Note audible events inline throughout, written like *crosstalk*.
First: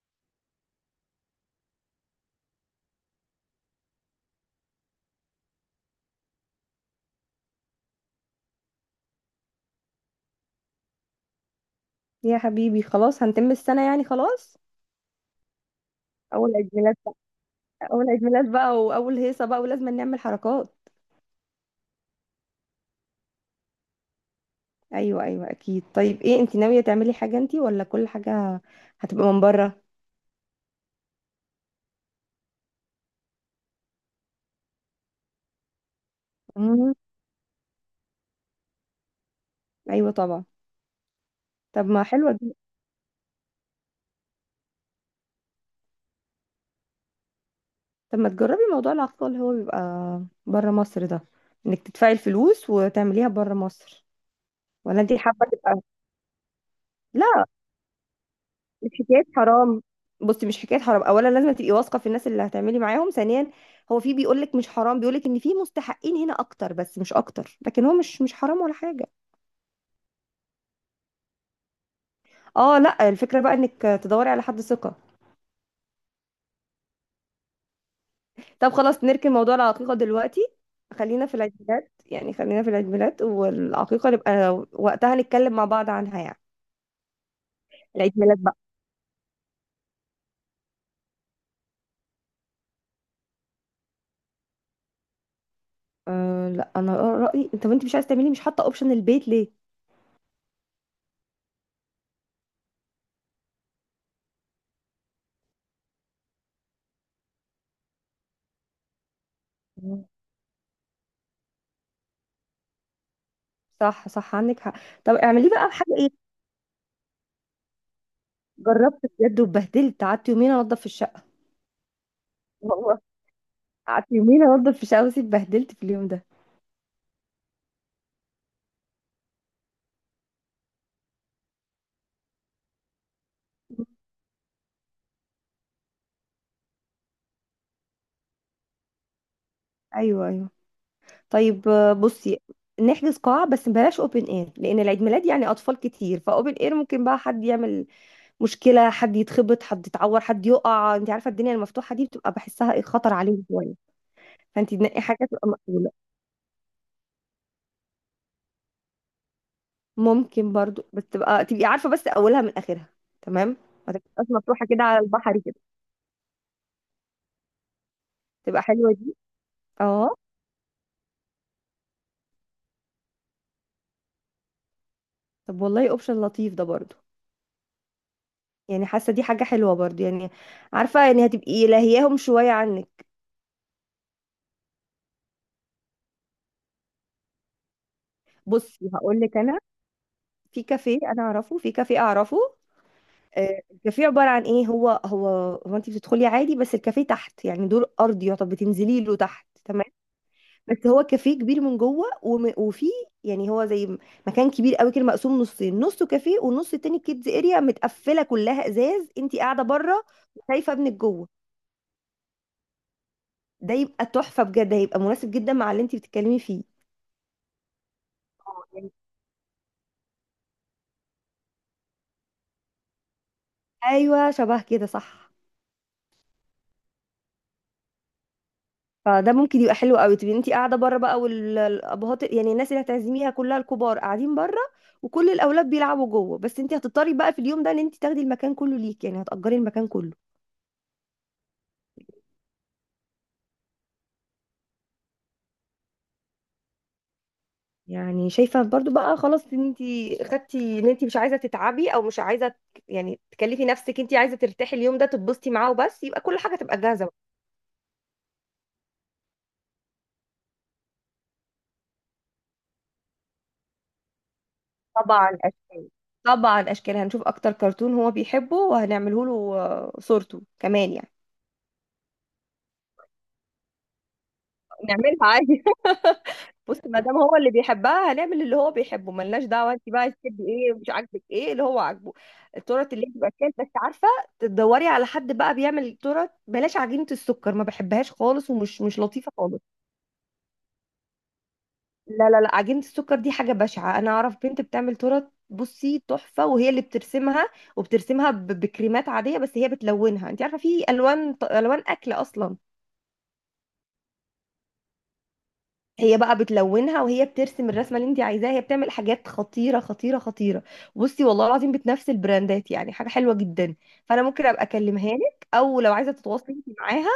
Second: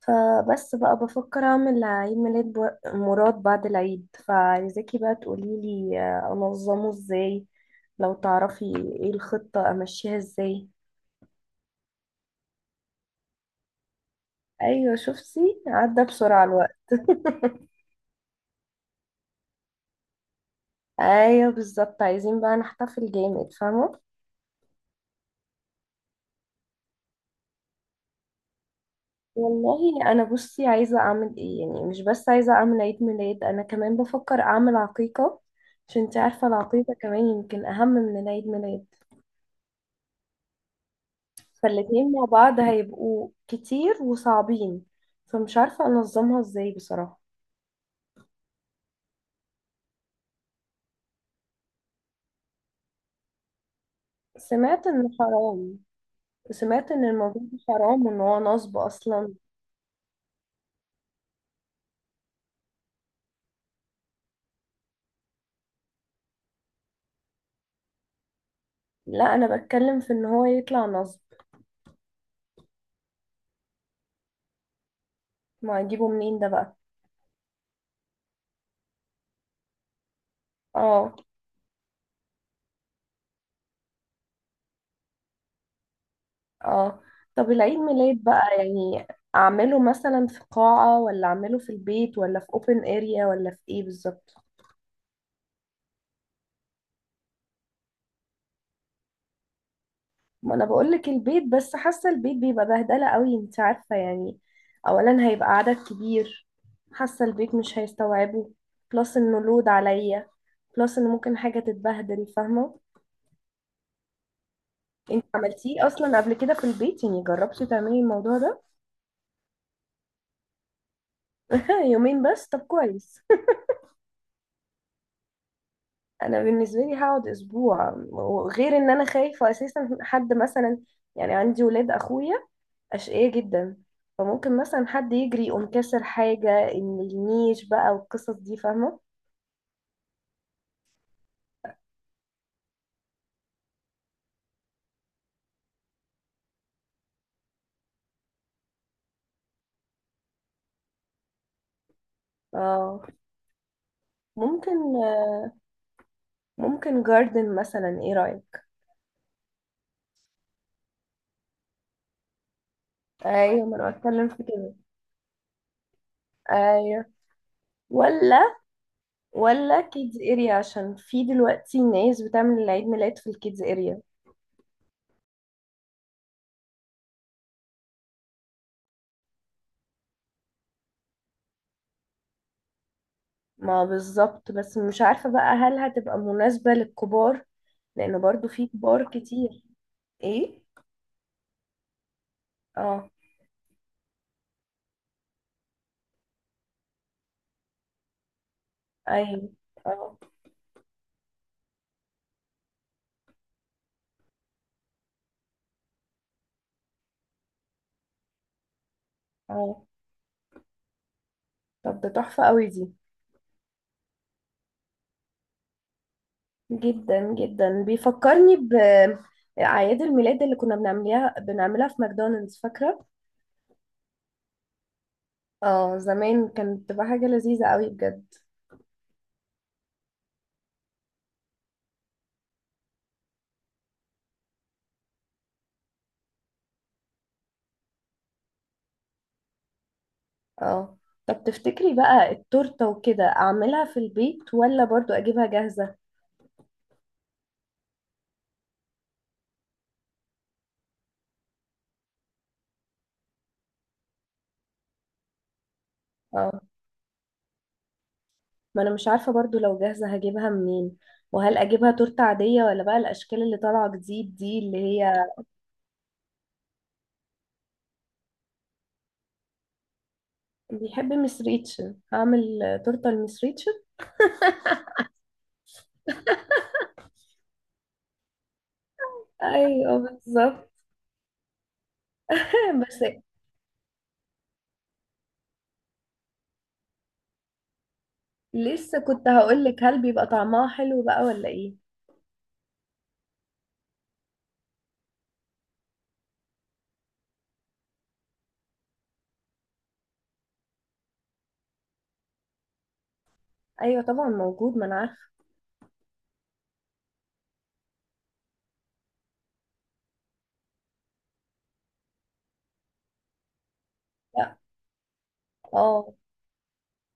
فبس بقى بفكر اعمل عيد ميلاد مراد بعد العيد. فعايزاكي بقى تقوليلي انظمه ازاي لو تعرفي. ايه الخطة امشيها ازاي. يا حبيبي خلاص هنتم السنة، يعني خلاص. ايوه، شفتي عدى بسرعة أول عيد الوقت. ميلاد بقى. أول عيد ميلاد بقى وأول هيصة بقى ولازم نعمل حركات. ايوه بالظبط، عايزين بقى نحتفل جامد، فاهمة. أيوة أيوة أكيد. طيب إيه، أنت ناوية تعملي حاجة أنت ولا كل حاجة هتبقى من بره؟ والله انا بصي عايزة اعمل ايه يعني، مش بس عايزة اعمل عيد ميلاد، انا كمان بفكر اعمل عقيقة. عشان انتي عارفة، العقيقة مم. كمان يمكن اهم من العيد ميلاد. أيوة طبعا. طب ما فالاتنين مع حلوة دي. بعض هيبقوا كتير وصعبين. فمش عارفة أنظمها ازاي بصراحة. طب ما تجربي موضوع العقد اللي هو بيبقى بره مصر ده، إنك تدفعي الفلوس وتعمليها بره مصر. سمعت ولا إنه أنت حابة حرام. تبقى؟ سمعت إن الموضوع لا، ده حرام وإن هو نصب مش حكايه أصلا. حرام. بصي، مش حكايه حرام، اولا لازم تبقي واثقه في الناس اللي هتعملي معاهم. ثانيا هو في بيقول لك مش حرام، بيقول لك ان في مستحقين هنا اكتر، بس مش اكتر، لكن هو مش حرام ولا حاجه. لا، أنا بتكلم في إن هو يطلع نصب. اه لا، الفكره بقى انك تدوري على حد ثقه. ما أجيبه منين ده بقى. طب خلاص نركن موضوع العقيقه دلوقتي، اه. خلينا في العيد ميلاد، يعني خلينا في العيد ميلاد، والعقيقه نبقى وقتها نتكلم مع بعض عنها يعني. اه. طب العيد العيد ميلاد ميلاد بقى بقى، يعني، أعمله مثلا في قاعة، ولا أعمله في البيت، ولا في open area، ولا في إيه بالظبط. أه لا، انا رايي انت، وانت مش عايز تعملي، مش حاطه اوبشن البيت ليه؟ ما انا بقول لك البيت، بس حاسه البيت بيبقى بهدله قوي، انت عارفه يعني. اولا هيبقى عدد كبير، حاسه البيت مش هيستوعبه. بلس انه لود مم. عليا. بلس ان ممكن حاجه تتبهدل، فاهمه. صح صح، عندك حق. طب انت اعمليه بقى عملتيه بحاجه اصلا إيه؟ قبل كده في البيت؟ يعني جربتي تعملي الموضوع ده؟ جربت بجد واتبهدلت، قعدت يومين انضف في الشقه. *laughs* يومين بس؟ طب والله كويس. قعدت يومين انضف في الشقه بس اتبهدلت في اليوم *laughs* ده. انا بالنسبه لي هقعد اسبوع. وغير ان انا خايفه اساسا حد مثلا، يعني عندي ولاد اخويا، أشقية جدا، فممكن مثلا حد يجري يقوم كسر حاجة، إن النيش بقى والقصص دي، فاهمة. ايوه ايوه. طيب بصي، نحجز قاعه بس بلاش اوبن اير، لان العيد ميلاد يعني اطفال كتير، فاوبن اير ممكن بقى حد يعمل مشكله، حد يتخبط، حد يتعور، حد يقع، انت عارفه الدنيا المفتوحه دي بتبقى بحسها ايه، اه، خطر عليهم شويه. فانت ممكن. تنقي حاجه تبقى مقبوله. ممكن جاردن مثلا، ايه رأيك. ممكن برضو، بس تبقى تبقي عارفه بس اولها من اخرها. تمام. ايوه، ما انا ما تبقاش بتكلم في مفتوحه كده. كده على البحر كده. ايوه. ولا. تبقى حلوه دي. ولا اه، كيدز اريا، عشان في دلوقتي ناس بتعمل العيد ميلاد في الكيدز اريا. طب والله اوبشن لطيف ده برضو، يعني حاسه دي حاجه حلوه برضو يعني، عارفه يعني هتبقي لاهياهم شويه عنك. ما بالظبط، بس مش عارفة بقى، هل هتبقى مناسبة للكبار؟ لأن برضو في بصي كبار هقول لك انا، كتير. ايه. في كافيه انا اعرفه، في كافيه اعرفه. اه. الكافيه عباره عن ايه، هو هو انت بتدخلي عادي، بس الكافيه تحت يعني دور ارضي يعتبر، بتنزلي له تحت. ايوه. تمام. اه. بس هو كافيه كبير من جوه، وفي يعني هو مكان كبير قوي كده، مقسوم نصين، نصه كافيه والنص التاني كيدز اريا، متقفله كلها ازاز، انت قاعده اه، بره وشايفه ابنك جوه. طب ده تحفة قوي دي. ده يبقى تحفة بجد، هيبقى مناسب جدا مع اللي انت بتتكلمي فيه. جدا جدا، بيفكرني يعني. بأعياد الميلاد اللي كنا بنعملها، بنعملها في ماكدونالدز، فاكرة؟ ايوه شبه كده، صح. اه زمان، كانت بتبقى حاجة لذيذة قوي بجد. فده ممكن يبقى حلو قوي، تبقي انت قاعده بره بقى والابهات، يعني الناس اللي هتعزميها كلها الكبار قاعدين بره، وكل الاولاد بيلعبوا جوه، بس انت هتضطري بقى في اليوم ده ان انت تاخدي المكان كله ليك، يعني هتأجري المكان كله. اه، طب تفتكري بقى التورتة وكده أعملها في البيت، ولا برضو أجيبها جاهزة؟ يعني شايفه برضو بقى خلاص، ان انت خدتي ان انت مش عايزه تتعبي، او مش عايزه يعني تكلفي نفسك، انت عايزه ترتاحي اليوم ده تتبسطي معاه وبس، يبقى كل حاجه اه، تبقى جاهزه. ما أنا مش عارفة برضو لو جاهزة هجيبها منين. وهل أجيبها تورتة عادية، ولا بقى الأشكال اللي طالعة جديد دي، اللي هي، طبعا اشكال. طبعا اشكال، هنشوف اكتر كرتون هو بيحبه وهنعمله له. صورته كمان يعني. بيحب مس ريتشن، هعمل تورتة لمس ريتشن. نعملها عادي. *laughs* بص، ما دام هو اللي بيحبها هنعمل اللي هو بيحبه، ملناش دعوه انت أيوه بقى تحبي بالظبط. ايه ومش عاجبك ايه، اللي هو عاجبه. *laughs* التورت بس اللي بتبقى كده بس عارفه، تدوري على حد بقى بيعمل تورت بلاش عجينه السكر، ما بحبهاش خالص، ومش لسه مش كنت لطيفه خالص. هقولك، هل بيبقى طعمها حلو بقى ولا ايه؟ لا، عجينة السكر دي حاجة بشعة. أنا أعرف بنت بتعمل تورت، بصي تحفة، وهي اللي بترسمها. بكريمات عادية، بس هي بتلونها، أنت عارفة في ألوان أكل أصلا. ايوه طبعا موجود، ما انا عارفه. هي بقى بتلونها وهي بترسم الرسمة اللي أنت عايزاها. هي بتعمل حاجات خطيرة خطيرة خطيرة. بصي والله العظيم بتنافس البراندات، يعني حاجة حلوة جدا. فأنا ممكن لا. أبقى أكلمها لك، أو لو عايزة اه. تتواصلي أنت معاها.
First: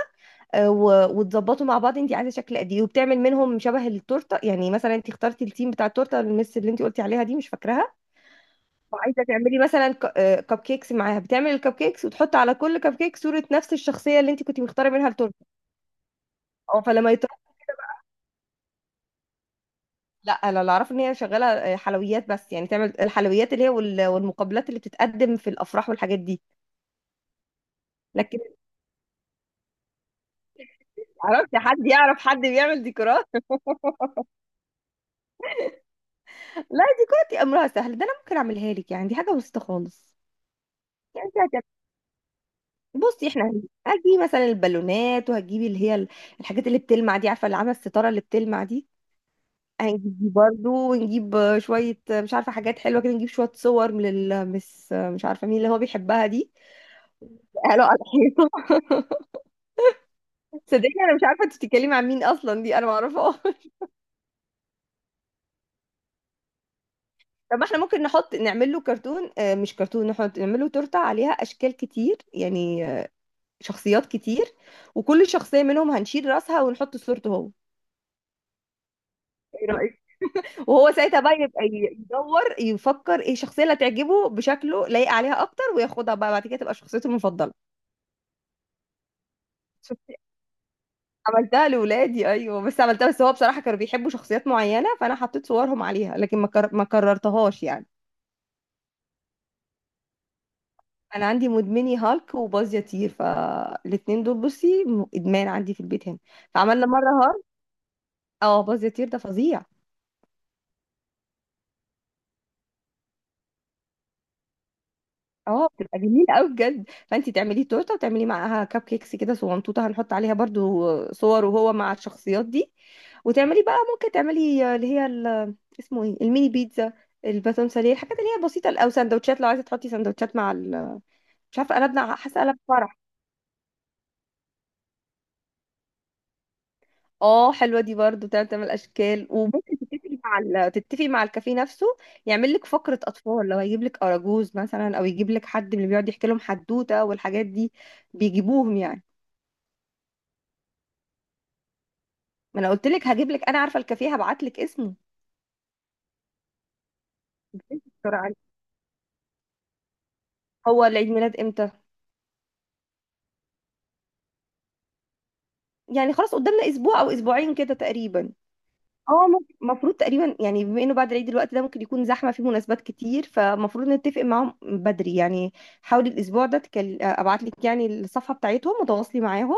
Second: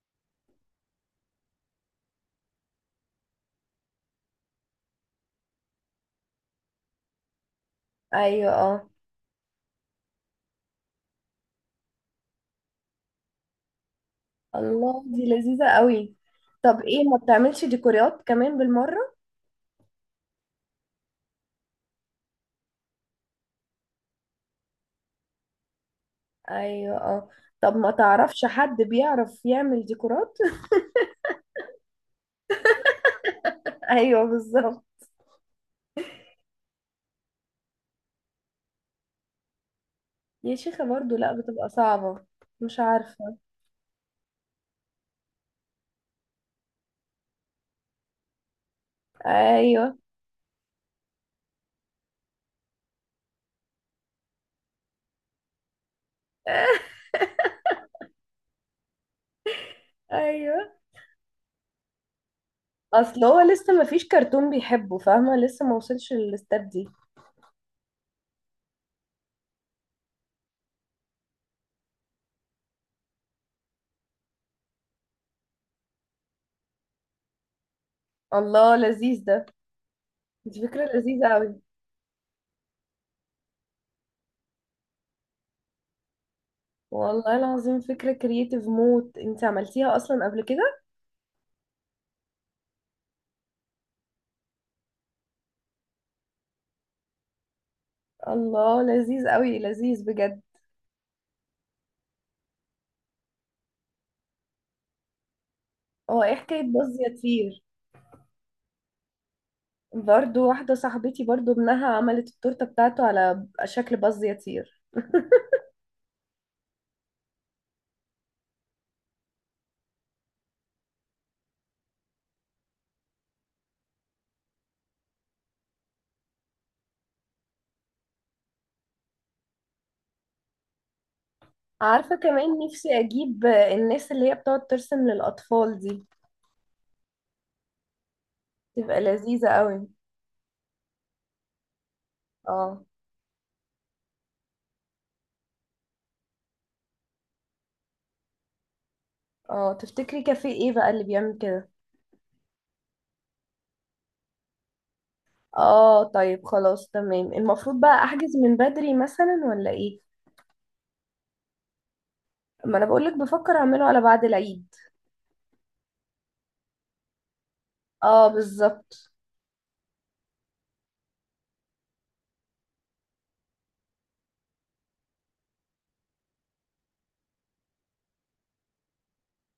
وتظبطوا مع بعض أنت عايزة شكل قد إيه، وبتعمل منهم شبه التورتة، يعني مثلا أنت اخترتي التيم بتاع التورتة، المس اللي أنت قلتي عليها دي مش فاكراها، ايوه، اه. وعايزه تعملي مثلا كب كيكس معاها، بتعمل الكب كيكس وتحط على كل كب كيك صوره نفس الشخصيه اللي انت كنت مختاره الله، منها دي التورته. لذيذه قوي. طب اه ايه فلما ما يطلع، بتعملش ديكورات كمان بالمره؟ لا انا اللي اعرفه ان هي شغاله حلويات بس، يعني تعمل الحلويات اللي هي والمقبلات اللي بتتقدم في الافراح والحاجات دي. ايوه، اه. طب ما لكن تعرفش حد بيعرف يعمل ديكورات؟ عرفتي حد يعرف حد بيعمل ديكورات؟ *laughs* *laughs* ايوه بالظبط. لا، ديكورات دي امرها سهل، ده انا ممكن اعملها لك، يعني دي حاجه بسيطه خالص. يا شيخه برضو يعني لا، انت هتعملي، بتبقى صعبه. مش بصي عارفه. احنا هتجيبي مثلا البالونات، وهتجيبي اللي هي الحاجات اللي بتلمع دي، عارفه اللي عامله الستاره اللي بتلمع دي. ايوه. هنجيب برضه، ونجيب شوية مش عارفة حاجات حلوة كده، نجيب شوية صور من المس مش عارفة مين اللي هو بيحبها دي. *laughs* *laughs* قالوا على الحيطة. *laughs* ايوه. صدقني أنا مش عارفة أنت بتتكلمي عن مين أصلا، دي أنا اصل هو معرفهاش. لسه *laughs* ما فيش كرتون بيحبه، فاهمه، لسه ما وصلش للاستاد دي. طب ما احنا ممكن نحط نعمل له كرتون، مش كرتون، نحط نعمل له تورتة عليها أشكال كتير، يعني شخصيات كتير، وكل شخصية منهم هنشيل راسها ونحط صورته هو. الله، لذيذ ده. ايه رأيك؟ دي فكره وهو ساعتها لذيذه بقى قوي. يبقى يدور يفكر ايه الشخصية اللي هتعجبه بشكله، لايق عليها أكتر وياخدها بقى، بعد كده تبقى شخصيته والله المفضلة. العظيم فكرة كرييتيف موت. انت عملتيها اصلا قبل كده؟ عملتها لولادي ايوه، بس عملتها، بس هو بصراحه كانوا بيحبوا شخصيات معينه، فانا حطيت صورهم عليها، لكن ما كررتهاش يعني. الله، لذيذ قوي، لذيذ بجد. انا عندي مدمني هالك وباز يطير، فالاتنين دول بصي ادمان عندي في البيت هنا. هو ايه حكاية فعملنا باز مره يا هالك. طير؟ اه باز يطير ده فظيع. برضو واحدة صاحبتي برضو ابنها عملت التورتة بتاعته على شكل باز يا طير. *laughs* اه بتبقى جميلة قوي بجد. فانت تعملي تورته، وتعملي معاها كب كيكس كده صغنطوطه، هنحط عليها برضو صور وهو مع الشخصيات دي. وتعملي بقى، ممكن تعملي اللي هي اسمه ايه، الميني بيتزا، الباتون ساليه، الحاجات اللي هي بسيطه، او سندوتشات لو عايزه تحطي سندوتشات مع ال... مش عارفه قلبنا، عارفة، حاسه قلب كمان فرح. نفسي اجيب الناس اللي هي بتقعد ترسم للاطفال دي. اه حلوه دي برضو، تعمل تعمل تبقى اشكال، لذيذة وممكن قوي. تتفقي مع ال... تتفقي مع الكافيه نفسه يعمل لك اه. فقره اطفال، لو هيجيب لك اراجوز مثلا، او يجيب لك حد من اللي بيقعد يحكي لهم حدوته والحاجات دي بيجيبوهم يعني. اه، تفتكري كافيه ايه بقى اللي بيعمل كده؟ ما انا قلت لك هجيب لك، انا عارفه الكافيه، هبعت لك اسمه. اه، طيب خلاص، تمام. المفروض بتنسي بقى بسرعه احجز عليه. من بدري مثلا، ولا ايه؟ هو العيد ميلاد امتى؟ ما انا بقولك بفكر اعمله على بعد العيد. يعني خلاص قدامنا اسبوع او اسبوعين كده اه تقريبا. بالظبط. اه ممكن، المفروض تقريبا، يعني بما انه بعد العيد الوقت ده ممكن يكون زحمه في مناسبات كتير، فمفروض نتفق معاهم بدري يعني. حاولي الاسبوع ده تكل... ابعت لك يعني الصفحه بتاعتهم، وتواصلي معاهم،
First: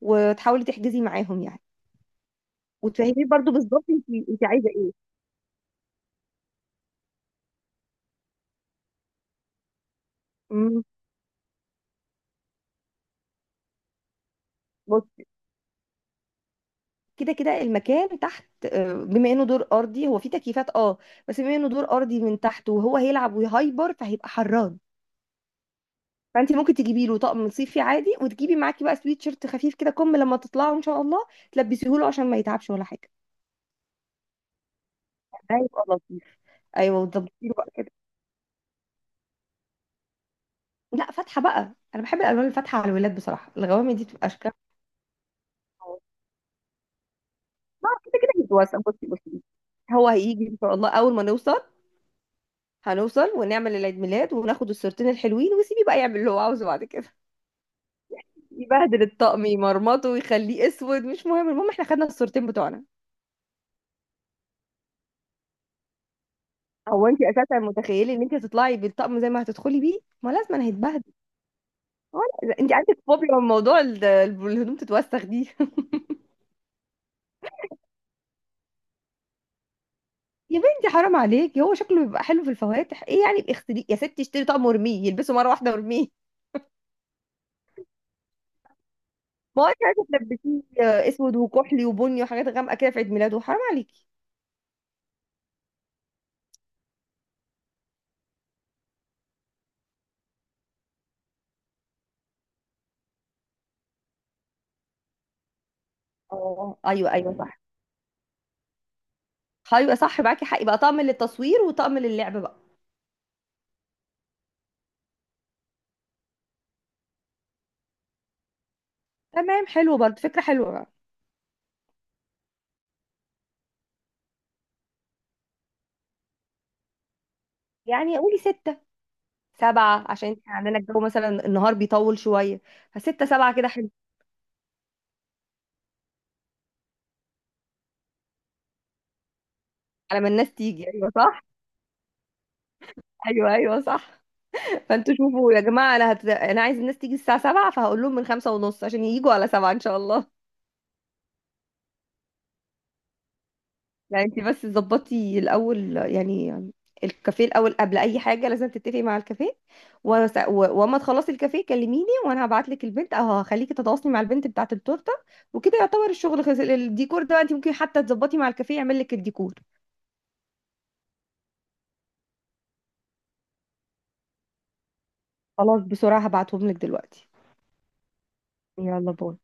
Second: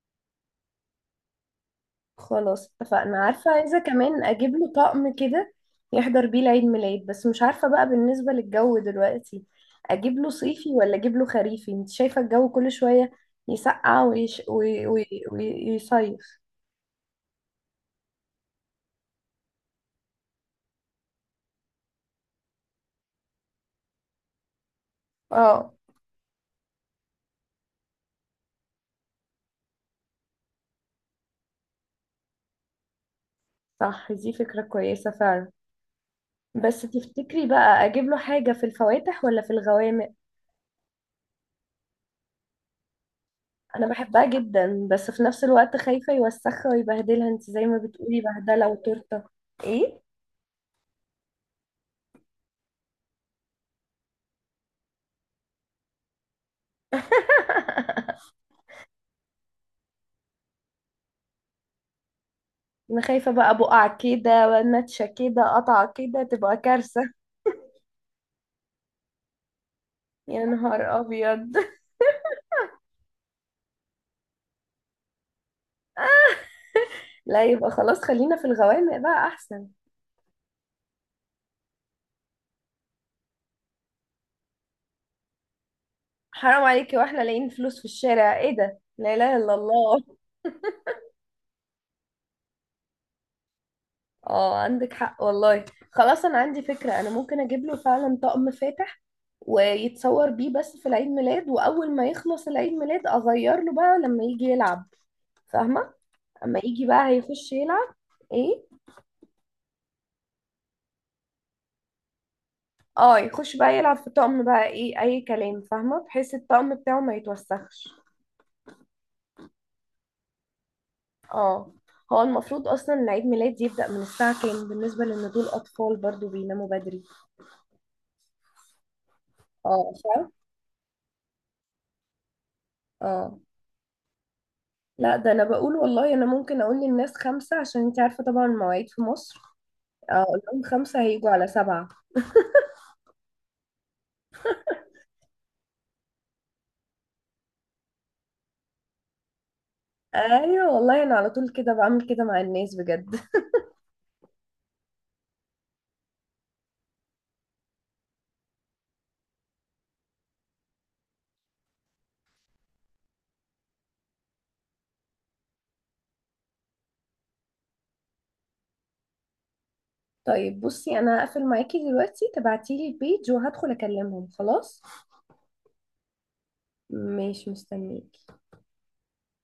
وتحاولي تحجزي معاهم يعني. خلاص اتفقنا. وتفهمي عارفة، برضو عايزة بالظبط كمان انت اجيب عايزه له ايه. طقم كده يحضر بيه العيد ميلاد، بس مش عارفة بقى بالنسبة للجو دلوقتي، اجيب له صيفي امم ولا اجيب له خريفي؟ انت شايفة الجو كل شوية يسقع ويش... وي... وي... وي... ويصيف. كده كده المكان تحت، بما انه دور ارضي هو فيه تكييفات، اه بس بما انه دور ارضي من تحت، وهو هيلعب ويهايبر فهيبقى حران. اه. فانت ممكن تجيبي له طقم صيفي عادي، وتجيبي معاكي بقى سويت شيرت خفيف كده، كم لما تطلعوا ان شاء الله تلبسيه له عشان ما يتعبش ولا حاجه. صح، دي فكرة كويسة فعلا. ده يبقى لطيف. بس ايوه تفتكري وتظبطي له بقى بقى كده. اجيب له حاجة في الفواتح ولا في الغوامق؟ لا فاتحه بقى، انا بحب الالوان الفاتحه على الولاد بصراحه، انا الغوامق دي بحبها بتبقى اشكال. جدا، بس في نفس الوقت خايفة يوسخها ويبهدلها. انت زي ما ما كده بتقولي، كده بهدلة هيتوسع، بصي. وتورتة. ايه. هو هيجي ان شاء الله، اول ما نوصل هنوصل ونعمل العيد ميلاد وناخد الصورتين الحلوين، وسيبيه بقى يعمل اللي هو عاوزه بعد كده. *laughs* يبهدل الطقم، يمرمطه ويخليه اسود، مش مهم، المهم احنا خدنا الصورتين بتوعنا. انا خايفة بقى بقع كده، نتشة كده، قطع كده، تبقى هو كارثة. انت اساسا متخيله ان انت هتطلعي بالطقم زي ما هتدخلي بيه؟ ما يا لازم انا نهار هيتبهدل. ابيض. *laughs* ولا انت عندك فوبيا من موضوع الهدوم تتوسخ دي؟ *laughs* لا، يبقى خلاص خلينا في الغوامق بقى احسن. يا بنتي حرام عليك، هو شكله بيبقى حلو في الفواتح، ايه يعني اغسليه يا ستي، اشتري طقم وارميه يلبسه مره واحده وارميه. حرام عليكي، واحنا لاقيين فلوس في الشارع؟ ايه ده، لا اله الا ما هو انت الله. عايزه تلبسيه اسود وكحلي وبني وحاجات غامقه كده في عيد ميلاده، حرام عليكي. اه، عندك حق والله. خلاص، انا عندي فكرة. انا ممكن اجيب له فعلا طقم فاتح ويتصور بيه بس في العيد ميلاد، واول ما يخلص العيد ميلاد اغير له بقى لما يجي يلعب، فاهمة؟ اما اه يجي بقى ايوه ايوه هيخش صح. يلعب، ايه. ايوه صح، معاكي حق، يبقى طقم للتصوير وطقم للعب بقى. اه، يخش بقى يلعب في الطقم بقى ايه اي كلام، فاهمه، بحيث الطقم بتاعه ما يتوسخش. تمام، حلو برضه، فكره حلوه. اه. هو المفروض اصلا إن عيد ميلاد يبدأ من الساعه كام؟ بالنسبه لان دول اطفال برضو بيناموا بدري. يعني قولي ستة اه، سبعة، عشان فاهم. احنا عندنا الجو مثلا النهار بيطول شوية، فستة اه سبعة كده حلو. لا، ده انا بقول والله، انا ممكن اقول للناس 5 عشان انت عارفه طبعا المواعيد في مصر. على اه، ما اقول الناس لهم تيجي، 5 ايوه هيجوا صح، على 7. ايوه ايوه صح. *laughs* فانتوا شوفوا يا جماعة، انا عايز الناس تيجي الساعة سبعة، فهقول لهم من خمسة ونص عشان ييجوا على سبعة ان شاء الله. ايوه والله، انا على طول كده بعمل كده مع الناس بجد. *laughs* يعني انت بس ظبطي الاول يعني، الكافيه الاول، قبل اي حاجة لازم تتفقي مع الكافيه. وس... و... واما تخلصي الكافيه كلميني، وانا هبعت لك البنت، او هخليكي تتواصلي مع البنت بتاعة التورتة. وكده يعتبر الشغل خلص. الديكور ده انت ممكن حتى تظبطي مع الكافيه يعمل لك الديكور. طيب بصي، انا هقفل معاكي دلوقتي، تبعتيلي البيج وهدخل اكلمهم، خلاص. خلاص بسرعة هبعتهم لك دلوقتي. ماشي، مستنيك. يلا باي.